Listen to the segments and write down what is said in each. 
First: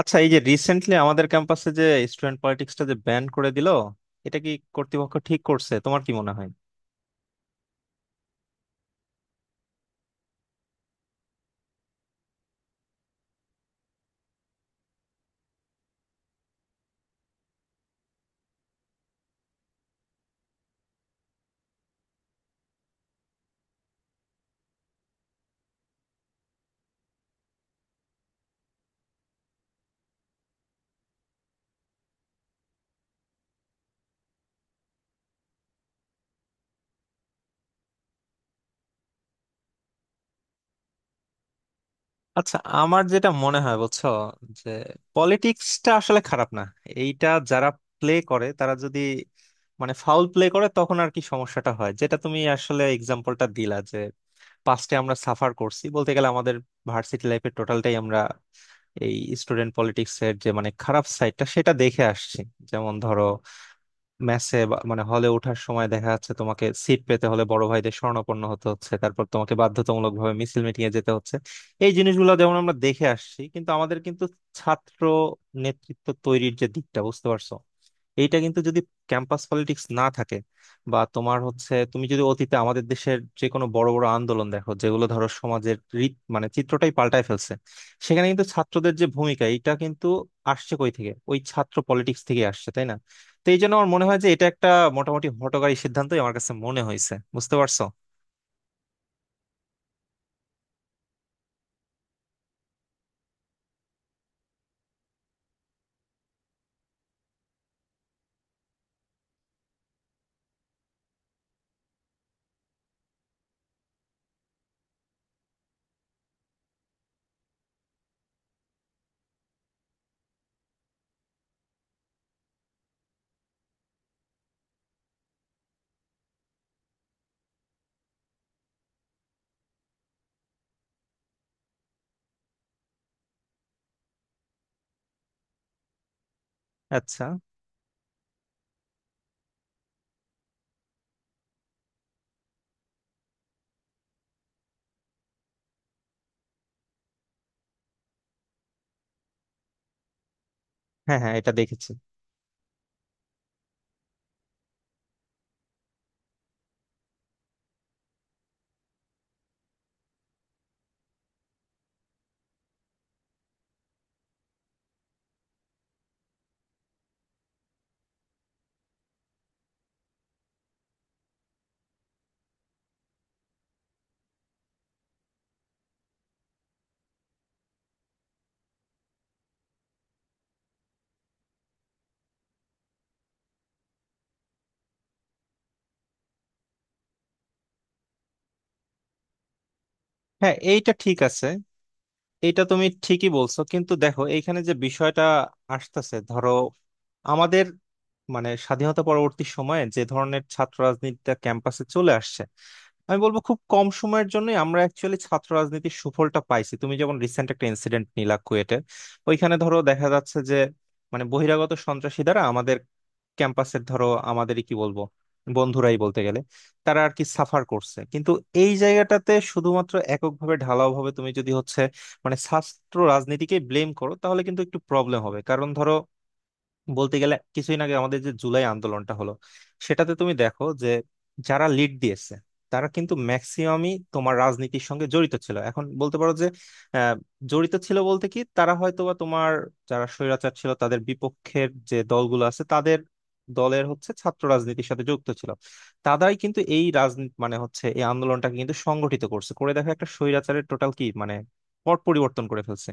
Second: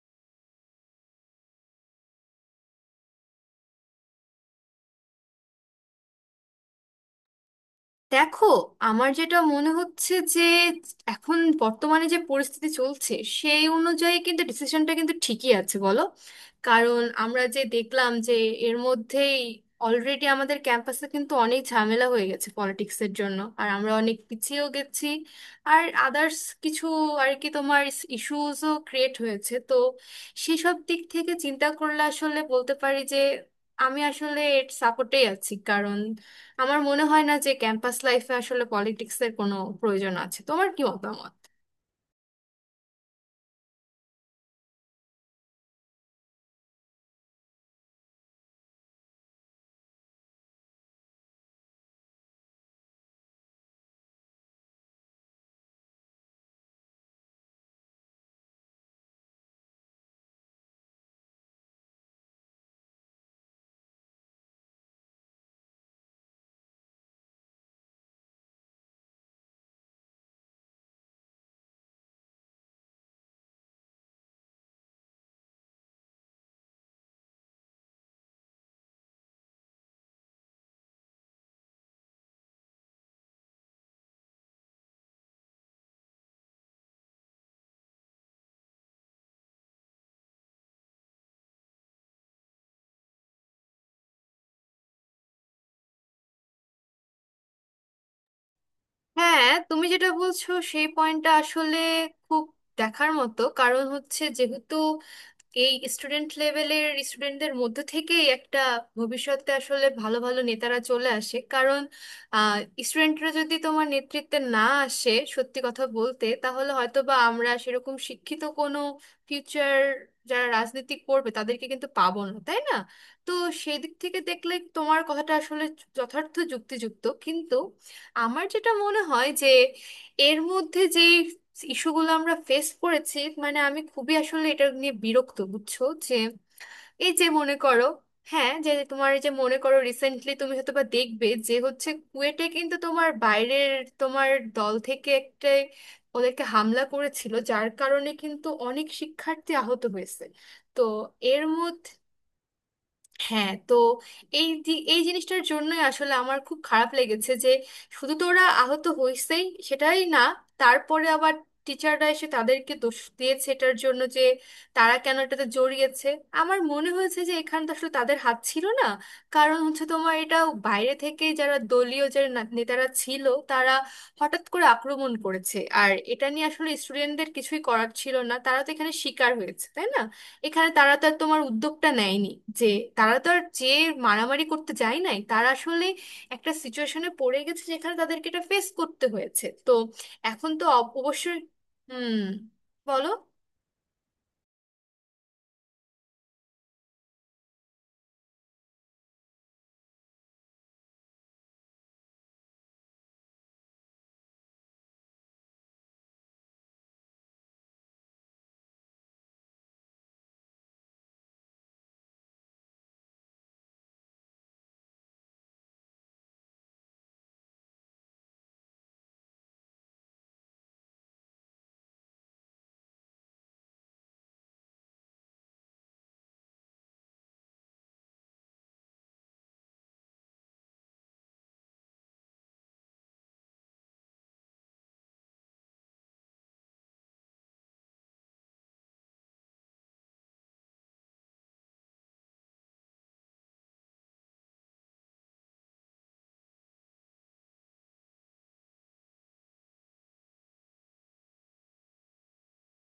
আচ্ছা, এই যে রিসেন্টলি আমাদের ক্যাম্পাসে যে স্টুডেন্ট পলিটিক্সটা যে ব্যান করে দিল, এটা কি কর্তৃপক্ষ ঠিক করছে, তোমার কি মনে হয়? দেখো, আমার যেটা মনে হচ্ছে যে এখন বর্তমানে যে পরিস্থিতি চলছে সেই অনুযায়ী কিন্তু ডিসিশনটা কিন্তু ঠিকই আছে, বলো। কারণ আমরা যে দেখলাম যে এর মধ্যেই অলরেডি আমাদের ক্যাম্পাসে কিন্তু অনেক ঝামেলা হয়ে গেছে পলিটিক্সের জন্য, আর আমরা অনেক পিছিয়েও গেছি। আর আদার্স কিছু আর কি তোমার ইস্যুসও ক্রিয়েট হয়েছে। তো সেসব দিক থেকে চিন্তা করলে আসলে বলতে পারি যে আমি আসলে এর সাপোর্টেই আছি, কারণ আমার মনে হয় না যে ক্যাম্পাস লাইফে আসলে পলিটিক্স এর কোনো প্রয়োজন আছে। তোমার কি মতামত? আচ্ছা, আমার যেটা মনে হয় বুঝছো, যে পলিটিক্সটা আসলে খারাপ না। এইটা যারা প্লে করে তারা যদি মানে ফাউল প্লে করে, তখন আর কি সমস্যাটা হয়। যেটা তুমি আসলে এক্সাম্পলটা দিলা যে পাস্টে আমরা সাফার করছি, বলতে গেলে আমাদের ভার্সিটি লাইফের টোটালটাই আমরা এই স্টুডেন্ট পলিটিক্স এর যে মানে খারাপ সাইডটা সেটা দেখে আসছি। যেমন ধরো, ম্যাচে মানে হলে ওঠার সময় দেখা যাচ্ছে তোমাকে সিট পেতে হলে বড় ভাইদের শরণাপন্ন হতে হচ্ছে, তারপর তোমাকে বাধ্যতামূলক ভাবে মিছিল মিটিং এ যেতে হচ্ছে। এই জিনিসগুলো যেমন আমরা দেখে আসছি, কিন্তু আমাদের কিন্তু ছাত্র নেতৃত্ব তৈরির যে দিকটা বুঝতে পারছো, এইটা কিন্তু যদি ক্যাম্পাস পলিটিক্স না থাকে, বা তোমার হচ্ছে তুমি যদি অতীতে আমাদের দেশের যে কোনো বড় বড় আন্দোলন দেখো, যেগুলো ধরো সমাজের রীত মানে চিত্রটাই পাল্টায় ফেলছে, সেখানে কিন্তু ছাত্রদের যে ভূমিকা, এটা কিন্তু আসছে কই থেকে? ওই ছাত্র পলিটিক্স থেকে আসছে, তাই না? তো এই জন্য আমার মনে হয় যে এটা একটা মোটামুটি হঠকারী সিদ্ধান্তই আমার কাছে মনে হয়েছে, বুঝতে পারছো? হ্যাঁ, তুমি যেটা বলছো সেই পয়েন্টটা আসলে খুব দেখার মতো। কারণ হচ্ছে যেহেতু এই স্টুডেন্ট লেভেলের স্টুডেন্টদের মধ্য থেকেই একটা ভবিষ্যতে আসলে ভালো ভালো নেতারা চলে আসে, কারণ স্টুডেন্টরা যদি তোমার নেতৃত্বে না আসে, সত্যি কথা বলতে, তাহলে হয়তো বা আমরা সেরকম শিক্ষিত কোনো ফিউচার যারা রাজনীতি করবে তাদেরকে কিন্তু পাবো না, তাই না? তো সেই দিক থেকে দেখলে তোমার কথাটা আসলে যথার্থ যুক্তিযুক্ত, কিন্তু আমার যেটা মনে হয় যে এর মধ্যে যে ইস্যুগুলো আমরা ফেস করেছি, মানে আমি খুবই আসলে এটা নিয়ে বিরক্ত, বুঝছো? যে এই আচ্ছা। যে মনে করো, হ্যাঁ, যে তোমার এই যে মনে করো রিসেন্টলি তুমি হয়তো বা দেখবে যে হচ্ছে কুয়েটে কিন্তু তোমার বাইরের তোমার দল থেকে একটা ওদেরকে হামলা করেছিল, যার কারণে কিন্তু অনেক শিক্ষার্থী আহত হয়েছে। তো হ্যাঁ, হ্যাঁ, এর এটা দেখেছি। মধ্যে হ্যাঁ, তো এই জিনিসটার জন্যই আসলে আমার খুব খারাপ লেগেছে যে শুধু তো ওরা আহত হয়েছেই সেটাই না, তারপরে আবার টিচাররা এসে তাদেরকে দোষ দিয়েছে এটার জন্য যে তারা কেন এটাতে জড়িয়েছে। আমার মনে হয়েছে যে এখানে তো আসলে তাদের হাত ছিল না, কারণ হচ্ছে তোমার এটা বাইরে থেকে যারা দলীয় নেতারা ছিল তারা হঠাৎ করে আক্রমণ করেছে। আর এটা নিয়ে আসলে স্টুডেন্টদের কিছুই করার ছিল না, তারা তো এখানে শিকার হয়েছে, তাই না? এখানে তারা তো আর তোমার উদ্যোগটা নেয়নি যে তারা তো আর যে মারামারি করতে যায় নাই, তারা আসলে একটা সিচুয়েশনে পড়ে গেছে যেখানে তাদেরকে এটা ফেস করতে হয়েছে। তো এখন হ্যাঁ, তো এইটা অব- ঠিক অবশ্যই আছে। হুম, এটা তুমি বলো। ঠিকই বলছো, কিন্তু দেখো এইখানে যে বিষয়টা আসতেছে, ধরো আমাদের মানে স্বাধীনতা পরবর্তী সময়ে যে ধরনের ছাত্র রাজনীতিটা ক্যাম্পাসে চলে আসছে, আমি বলবো খুব কম সময়ের জন্যই আমরা অ্যাকচুয়ালি ছাত্র রাজনীতির সুফলটা পাইছি। তুমি যেমন রিসেন্ট একটা ইনসিডেন্ট নিলা কুয়েটে, ওইখানে ধরো দেখা যাচ্ছে যে মানে বহিরাগত সন্ত্রাসী দ্বারা আমাদের ক্যাম্পাসের ধরো আমাদেরই কি বলবো, বন্ধুরাই বলতে গেলে, তারা আর কি সাফার করছে। কিন্তু এই জায়গাটাতে শুধুমাত্র এককভাবে ঢালাও ভাবে তুমি যদি হচ্ছে মানে শাস্ত্র রাজনীতিকে ব্লেম করো, তাহলে কিন্তু একটু প্রবলেম হবে। কারণ ধরো, বলতে গেলে কিছুদিন আগে আমাদের যে জুলাই আন্দোলনটা হলো, সেটাতে তুমি দেখো যে যারা লিড দিয়েছে, তারা কিন্তু ম্যাক্সিমামই তোমার রাজনীতির সঙ্গে জড়িত ছিল। এখন বলতে পারো যে আহ, জড়িত ছিল বলতে কি, তারা হয়তোবা তোমার যারা স্বৈরাচার ছিল তাদের বিপক্ষের যে দলগুলো আছে, তাদের দলের হচ্ছে ছাত্র রাজনীতির সাথে যুক্ত ছিল। তারাই কিন্তু এই রাজনীতি মানে হচ্ছে এই আন্দোলনটাকে কিন্তু সংগঠিত করছে, করে দেখো একটা স্বৈরাচারের টোটাল কি মানে পট পরিবর্তন করে ফেলছে।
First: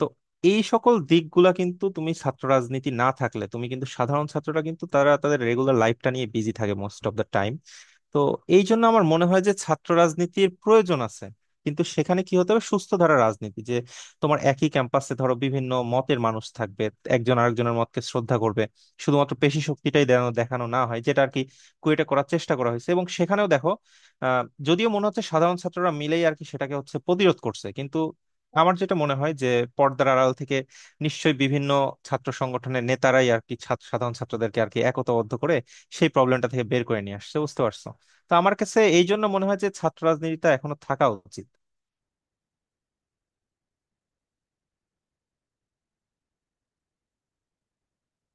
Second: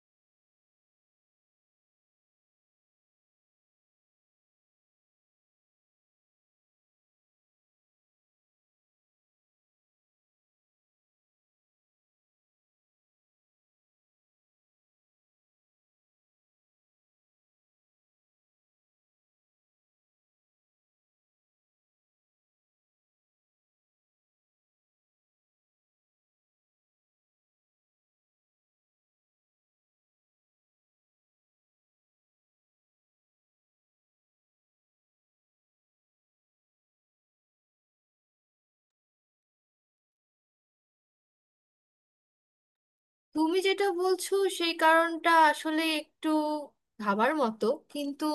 তো এই সকল দিকগুলা কিন্তু তুমি ছাত্র রাজনীতি না থাকলে তুমি কিন্তু সাধারণ ছাত্ররা কিন্তু তারা তাদের রেগুলার লাইফটা নিয়ে বিজি থাকে মোস্ট অফ দ্য টাইম। তো এই জন্য আমার মনে হয় যে ছাত্র রাজনীতির প্রয়োজন আছে। কিন্তু সেখানে কি হতে হবে, সুস্থ ধারা রাজনীতি, যে তোমার একই ক্যাম্পাসে ধরো বিভিন্ন মতের মানুষ থাকবে, একজন আরেকজনের মতকে শ্রদ্ধা করবে, শুধুমাত্র পেশি শক্তিটাই দেখানো দেখানো না হয়, যেটা আর কি কুয়েটা করার চেষ্টা করা হয়েছে। এবং সেখানেও দেখো, আহ, যদিও মনে হচ্ছে সাধারণ ছাত্ররা মিলেই আর কি সেটাকে হচ্ছে প্রতিরোধ করছে, কিন্তু আমার যেটা মনে হয় যে পর্দার আড়াল থেকে নিশ্চয়ই বিভিন্ন ছাত্র সংগঠনের নেতারাই আর কি সাধারণ ছাত্রদেরকে আর কি একতাবদ্ধ করে সেই প্রবলেমটা থেকে বের করে নিয়ে আসছে, বুঝতে পারছো? তো আমার কাছে এই জন্য মনে হয় যে ছাত্র রাজনীতিটা এখনো থাকা উচিত। তুমি যেটা বলছো সেই কারণটা আসলে একটু ভাবার মতো, কিন্তু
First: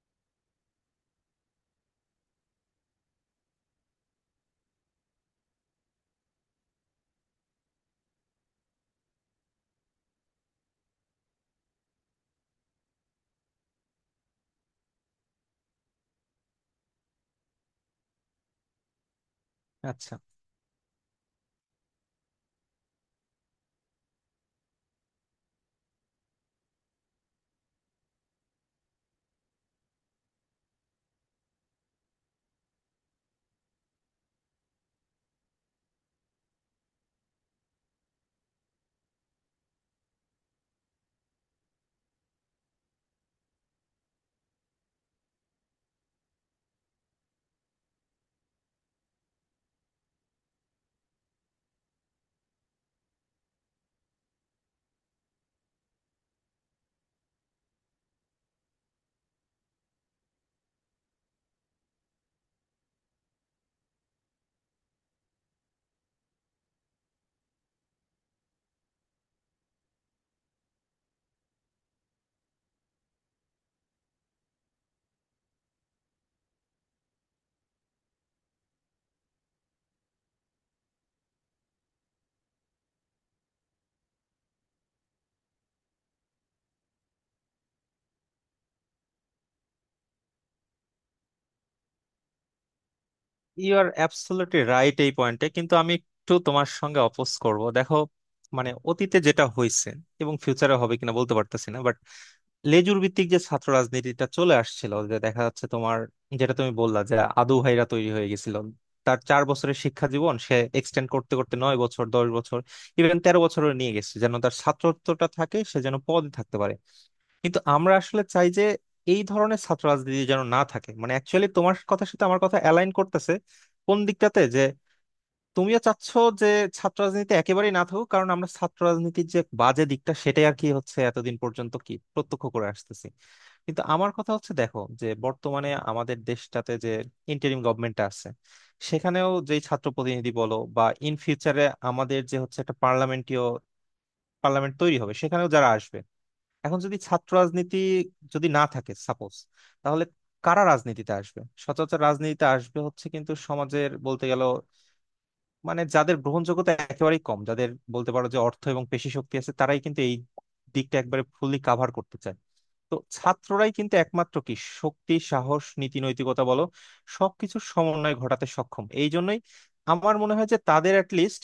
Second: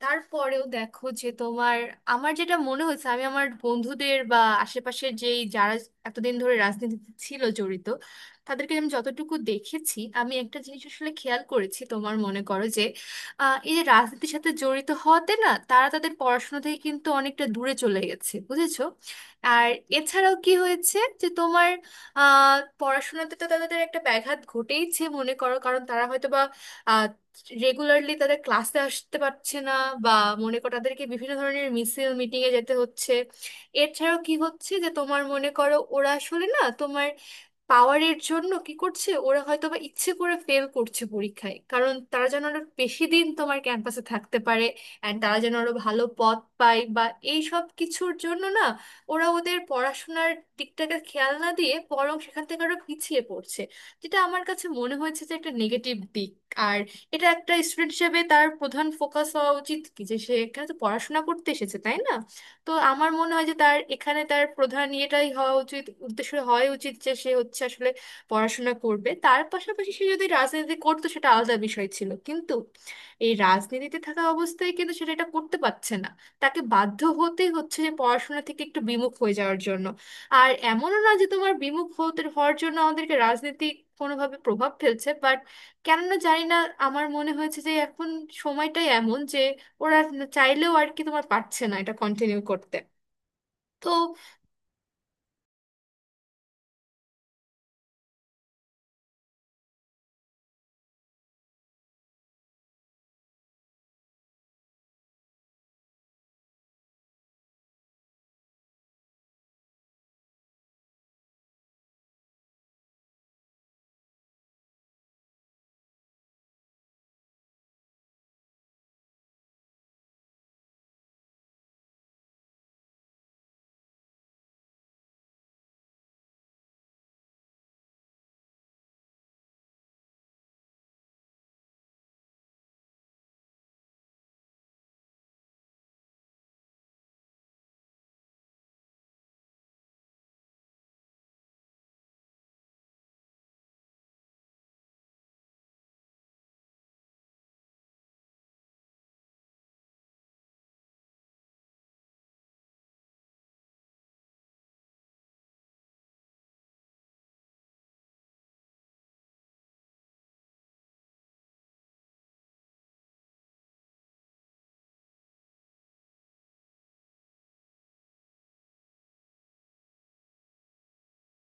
তারপরেও দেখো যে তোমার আমার যেটা মনে হয়েছে, আমি আমার বন্ধুদের বা আশেপাশের যেই যারা এতদিন ধরে রাজনীতিতে ছিল জড়িত, তাদেরকে আমি যতটুকু দেখেছি, আমি একটা জিনিস আসলে খেয়াল করেছি। তোমার মনে করো যে এই যে রাজনীতির সাথে জড়িত হওয়াতে না, তারা তাদের পড়াশোনা থেকে কিন্তু অনেকটা দূরে চলে গেছে, বুঝেছো? আর আচ্ছা। এছাড়াও কি হয়েছে যে তোমার আহ পড়াশোনাতে তো তাদের একটা ব্যাঘাত ঘটেইছে, মনে করো। কারণ তারা হয়তো বা রেগুলারলি তাদের ক্লাসে আসতে পারছে না, বা মনে করো তাদেরকে বিভিন্ন ধরনের মিছিল মিটিং এ যেতে হচ্ছে। এছাড়াও কি হচ্ছে যে তোমার মনে করো ওরা আসলে না তোমার পাওয়ারের জন্য কি করছে, ওরা হয়তো বা ইচ্ছে করে ফেল করছে পরীক্ষায়, কারণ তারা যেন আরো বেশি দিন তোমার ক্যাম্পাসে থাকতে পারে অ্যান্ড তারা যেন আরো ভালো পদ পায়। বা এই সব কিছুর জন্য না ওরা ওদের পড়াশোনার দিকটাকে খেয়াল না দিয়ে বরং সেখান থেকে আরো পিছিয়ে পড়ছে, যেটা আমার কাছে মনে হয়েছে যে একটা নেগেটিভ দিক। আর এটা একটা স্টুডেন্ট হিসেবে তার প্রধান ফোকাস হওয়া উচিত কি যে সে এখানে তো পড়াশোনা করতে এসেছে, তাই না? তো আমার মনে হয় যে তার এখানে তার প্রধান ইয়েটাই হওয়া উচিত, উদ্দেশ্য হওয়া উচিত যে সে হচ্ছে আসলে পড়াশোনা করবে। তার পাশাপাশি সে যদি রাজনীতি করতো সেটা আলাদা বিষয় ছিল, কিন্তু এই রাজনীতিতে থাকা অবস্থায় কিন্তু সেটা এটা করতে পারছে না, তাকে বাধ্য হতে হচ্ছে যে পড়াশোনা থেকে একটু বিমুখ হয়ে যাওয়ার জন্য। আর এমনও না যে তোমার বিমুখ হতে হওয়ার জন্য আমাদেরকে রাজনীতি কোনোভাবে প্রভাব ফেলছে, বাট কেননা জানি না, আমার মনে হয়েছে যে এখন সময়টাই এমন যে ওরা চাইলেও আর কি তোমার পারছে না এটা কন্টিনিউ করতে। ইউ আর তো অ্যাবসলিউটলি রাইট এই পয়েন্টে, কিন্তু আমি একটু তোমার সঙ্গে অপোজ করব, দেখো মানে অতীতে যেটা হয়েছে এবং ফিউচারে হবে কিনা বলতে পারতেছি না, বাট লেজুর ভিত্তিক যে ছাত্র রাজনীতিটা চলে আসছিল, যে দেখা যাচ্ছে তোমার, যেটা তুমি বললা যে আদু ভাইরা তৈরি হয়ে গেছিল, তার 4 বছরের শিক্ষা জীবন সে এক্সটেন্ড করতে করতে 9 বছর, 10 বছর, ইভেন 13 বছরও নিয়ে গেছে, যেন তার ছাত্রত্বটা থাকে, সে যেন পদে থাকতে পারে। কিন্তু আমরা আসলে চাই যে এই ধরনের ছাত্র রাজনীতি যেন না থাকে। মানে অ্যাকচুয়ালি তোমার কথার সাথে আমার কথা অ্যালাইন করতেছে কোন দিকটাতে, যে তুমিও চাচ্ছ যে ছাত্র রাজনীতি একেবারেই না থাকুক, কারণ আমরা ছাত্র রাজনীতির যে বাজে দিকটা সেটাই আর কি হচ্ছে এতদিন পর্যন্ত কি প্রত্যক্ষ করে আসতেছি। কিন্তু আমার কথা হচ্ছে, দেখো যে বর্তমানে আমাদের দেশটাতে যে ইন্টারিম গভর্নমেন্টটা আছে, সেখানেও যে ছাত্র প্রতিনিধি বলো বা ইন ফিউচারে আমাদের যে হচ্ছে একটা পার্লামেন্ট তৈরি হবে সেখানেও যারা আসবে, এখন যদি ছাত্র রাজনীতি যদি না থাকে সাপোজ, তাহলে কারা রাজনীতিতে আসবে? সচরাচর রাজনীতিতে আসবে হচ্ছে কিন্তু সমাজের বলতে গেল মানে যাদের গ্রহণযোগ্যতা একেবারেই কম, যাদের বলতে পারো যে অর্থ এবং পেশি শক্তি আছে, তারাই কিন্তু এই দিকটা একবারে ফুললি কাভার করতে চায়। তো ছাত্ররাই কিন্তু একমাত্র কি শক্তি, সাহস, নীতি, নৈতিকতা বলো, সবকিছুর সমন্বয় ঘটাতে সক্ষম। এই জন্যই আমার মনে হয় যে তাদের অ্যাট লিস্ট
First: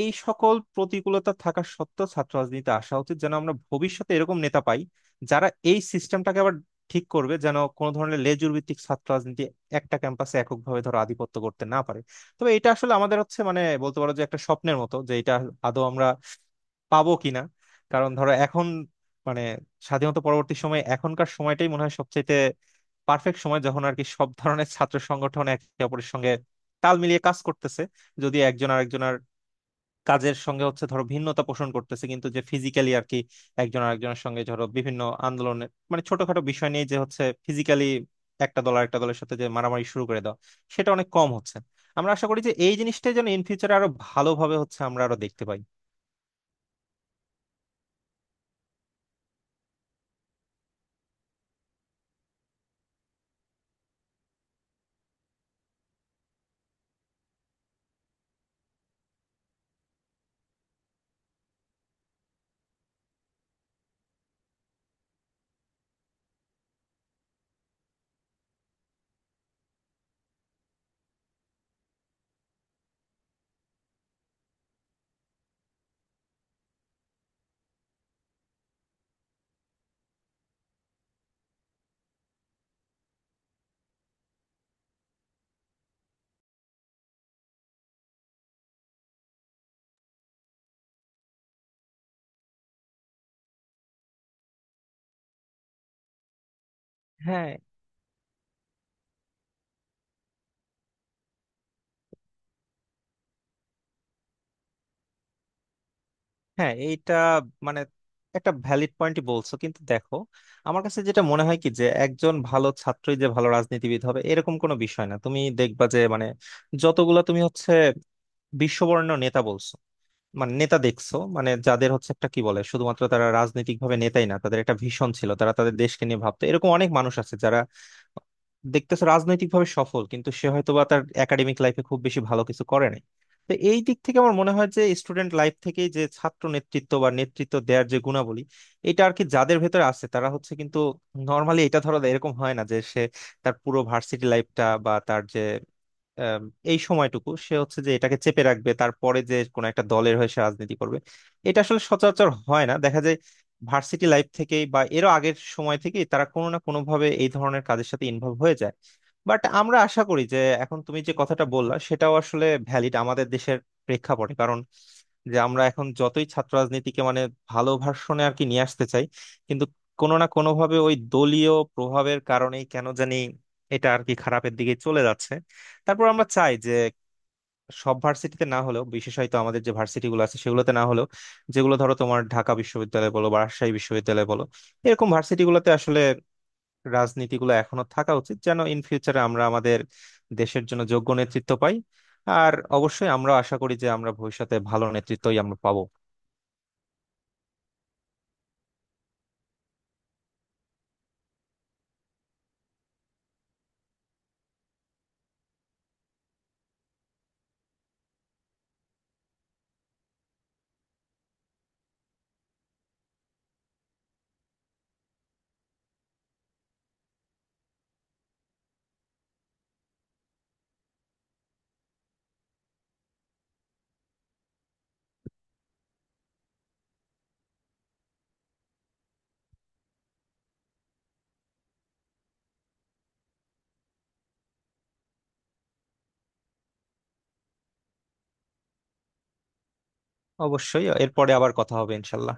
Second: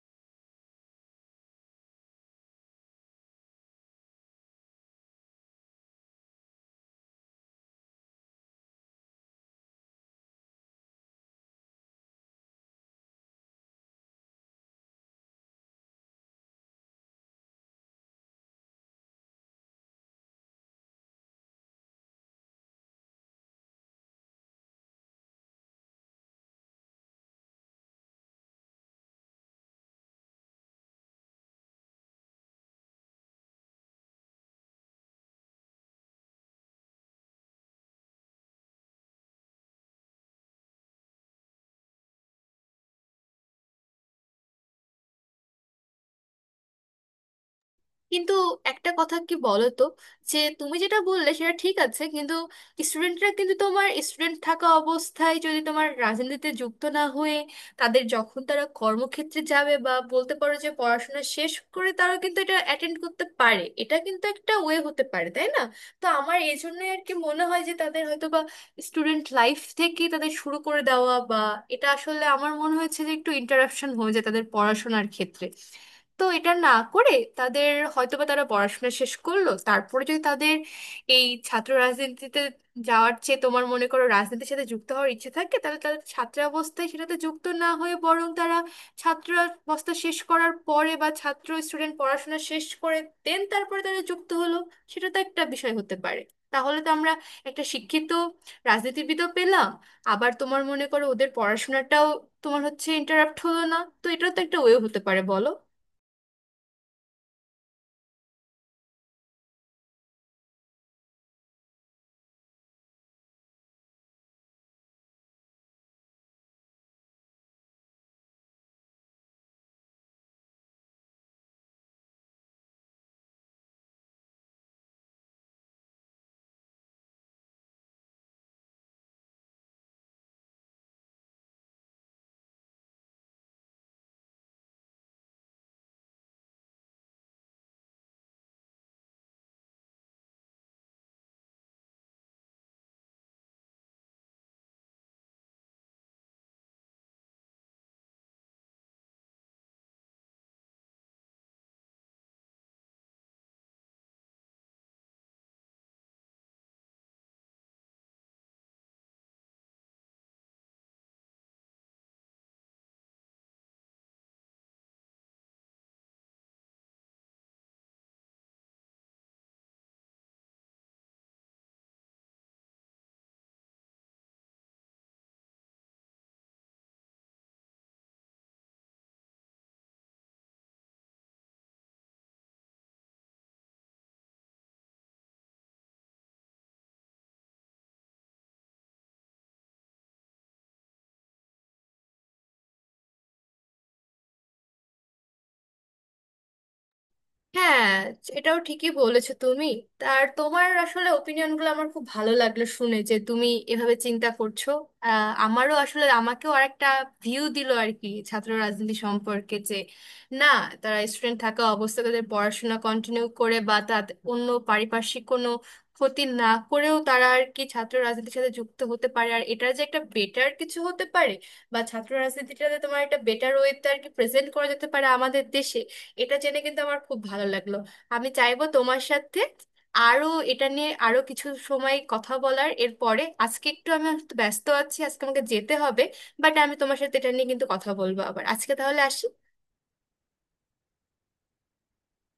এই সকল প্রতিকূলতা থাকা সত্ত্বেও ছাত্র রাজনীতিতে আসা উচিত, যেন আমরা ভবিষ্যতে এরকম নেতা পাই, যারা এই সিস্টেমটাকে আবার ঠিক করবে, যেন কোনো ধরনের লেজুর ভিত্তিক ছাত্র রাজনীতি একটা ক্যাম্পাসে এককভাবে ধরো আধিপত্য করতে না পারে। তবে এটা আসলে আমাদের হচ্ছে মানে বলতে পারো যে একটা স্বপ্নের মতো, যে এটা আদৌ আমরা পাবো কিনা। কারণ ধরো এখন মানে স্বাধীনতা পরবর্তী সময়ে এখনকার সময়টাই মনে হয় সবচেয়ে পারফেক্ট সময়, যখন আর কি সব ধরনের ছাত্র সংগঠন একে অপরের সঙ্গে তাল মিলিয়ে কাজ করতেছে। যদি একজন আরেকজনের কাজের সঙ্গে হচ্ছে ধরো ভিন্নতা পোষণ করতেছে, কিন্তু যে ফিজিক্যালি আর কি একজন আরেকজনের সঙ্গে ধরো বিভিন্ন আন্দোলনের মানে ছোটখাটো বিষয় নিয়ে যে হচ্ছে ফিজিক্যালি একটা দল আর একটা দলের সাথে যে মারামারি শুরু করে দাও, সেটা অনেক কম হচ্ছে। আমরা আশা করি যে এই জিনিসটা যেন ইন ফিউচারে আরো ভালোভাবে হচ্ছে আমরা আরো দেখতে পাই। কিন্তু একটা কথা কি বলো তো, যে তুমি যেটা বললে সেটা ঠিক আছে, কিন্তু স্টুডেন্টরা কিন্তু তোমার স্টুডেন্ট থাকা অবস্থায় যদি তোমার রাজনীতিতে যুক্ত না হয়ে তাদের যখন তারা কর্মক্ষেত্রে যাবে বা বলতে পারো যে পড়াশোনা শেষ করে তারা কিন্তু এটা অ্যাটেন্ড করতে পারে, এটা কিন্তু একটা ওয়ে হতে পারে, তাই না? তো আমার এই জন্যই আর কি মনে হয় যে তাদের হয়তো বা স্টুডেন্ট লাইফ থেকে তাদের শুরু করে দেওয়া বা এটা আসলে আমার মনে হয়েছে যে একটু ইন্টারাপশন হয়ে যায় তাদের পড়াশোনার ক্ষেত্রে। তো এটা না করে তাদের হয়তোবা তারা পড়াশোনা শেষ করলো, তারপরে যদি তাদের এই ছাত্র রাজনীতিতে যাওয়ার চেয়ে তোমার মনে করো রাজনীতির সাথে যুক্ত হওয়ার ইচ্ছে থাকে, তাহলে তারা ছাত্রাবস্থায় সেটাতে যুক্ত না হয়ে বরং তারা ছাত্রাবস্থা শেষ করার পরে বা ছাত্র স্টুডেন্ট পড়াশোনা শেষ করে দেন তারপরে তারা যুক্ত হলো, সেটা তো একটা বিষয় হতে পারে। তাহলে তো আমরা হ্যাঁ, একটা শিক্ষিত রাজনীতিবিদও পেলাম, আবার তোমার মনে করো ওদের পড়াশোনাটাও তোমার হচ্ছে ইন্টারাপ্ট হলো না। তো এটাও তো একটা ওয়ে হতে পারে, বলো। হ্যাঁ, এইটা মানে একটা ভ্যালিড পয়েন্টই বলছো, কিন্তু দেখো আমার কাছে যেটা মনে হয় কি, যে একজন ভালো ছাত্রই যে ভালো রাজনীতিবিদ হবে এরকম কোনো বিষয় না। তুমি দেখবা যে মানে যতগুলা তুমি হচ্ছে বিশ্ববরেণ্য নেতা বলছো, মানে নেতা দেখছো, মানে যাদের হচ্ছে একটা কি বলে, শুধুমাত্র তারা রাজনৈতিক ভাবে নেতাই না, তাদের একটা ভিশন ছিল, তারা তাদের দেশকে নিয়ে ভাবতো। এরকম অনেক মানুষ আছে যারা দেখতেছো রাজনৈতিক ভাবে সফল, কিন্তু সে হয়তো বা তার একাডেমিক লাইফে খুব বেশি ভালো কিছু করে নাই। তো এই দিক থেকে আমার মনে হয় যে স্টুডেন্ট লাইফ থেকে যে ছাত্র নেতৃত্ব বা নেতৃত্ব দেওয়ার যে গুণাবলী, এটা আর কি যাদের ভেতরে আছে তারা হচ্ছে কিন্তু নর্মালি এটা ধরো এরকম হয় না যে সে তার পুরো ভার্সিটি লাইফটা বা তার যে আম, এই সময়টুকু সে হচ্ছে যে এটাকে চেপে রাখবে, তারপরে যে কোনো একটা দলের হয়ে সে রাজনীতি করবে। এটা আসলে সচরাচর হয় না, দেখা যায় ভার্সিটি লাইফ থেকেই বা এরও আগের সময় থেকেই তারা কোনো না কোনো ভাবে এই ধরনের কাজের সাথে ইনভলভ হয়ে যায়। বাট আমরা আশা করি যে এখন তুমি যে কথাটা বললা সেটাও আসলে ভ্যালিড আমাদের দেশের প্রেক্ষাপটে। কারণ যে আমরা এখন যতই ছাত্র রাজনীতিকে মানে ভালো ভার্সনে আর কি নিয়ে আসতে চাই, কিন্তু কোনো না কোনো ভাবে ওই দলীয় প্রভাবের কারণেই কেন জানি এটা আর কি খারাপের দিকে চলে যাচ্ছে। তারপর আমরা চাই যে সব ভার্সিটিতে না হলেও বিশেষত আমাদের যে ভার্সিটি গুলো আছে সেগুলোতে না হলেও, যেগুলো ধরো তোমার ঢাকা বিশ্ববিদ্যালয় বলো বা রাজশাহী বিশ্ববিদ্যালয় বলো, এরকম ভার্সিটি গুলোতে আসলে রাজনীতিগুলো এখনো থাকা উচিত, যেন ইন ফিউচারে আমরা আমাদের দেশের জন্য যোগ্য নেতৃত্ব পাই। আর অবশ্যই আমরা আশা করি যে আমরা ভবিষ্যতে ভালো নেতৃত্বই আমরা পাবো। হ্যাঁ, এটাও ঠিকই বলেছো তুমি। আর তোমার আসলে ওপিনিয়নগুলো আমার খুব ভালো লাগলো শুনে যে তুমি এভাবে চিন্তা করছো। আমারও আসলে আমাকেও আরেকটা ভিউ দিল আর কি ছাত্র রাজনীতি সম্পর্কে, যে না তারা স্টুডেন্ট থাকা অবস্থায় তাদের পড়াশোনা কন্টিনিউ করে বা তাদের অন্য পারিপার্শ্বিক কোনো ক্ষতি না করেও তারা আর কি ছাত্র রাজনীতির সাথে যুক্ত হতে পারে, আর এটার যে একটা বেটার কিছু হতে পারে বা ছাত্র রাজনীতিটাতে তোমার একটা বেটার ওয়েতে আর কি প্রেজেন্ট করা যেতে পারে আমাদের দেশে। এটা জেনে কিন্তু আমার খুব ভালো লাগলো। আমি চাইবো তোমার সাথে আরো এটা নিয়ে আরো কিছু সময় কথা বলার, এরপরে আজকে একটু আমি একটু ব্যস্ত আছি, আজকে আমাকে যেতে হবে। বাট আমি তোমার সাথে এটা নিয়ে কিন্তু কথা বলবো আবার। আজকে তাহলে আসি। অবশ্যই, এরপরে আবার কথা হবে, ইনশাল্লাহ।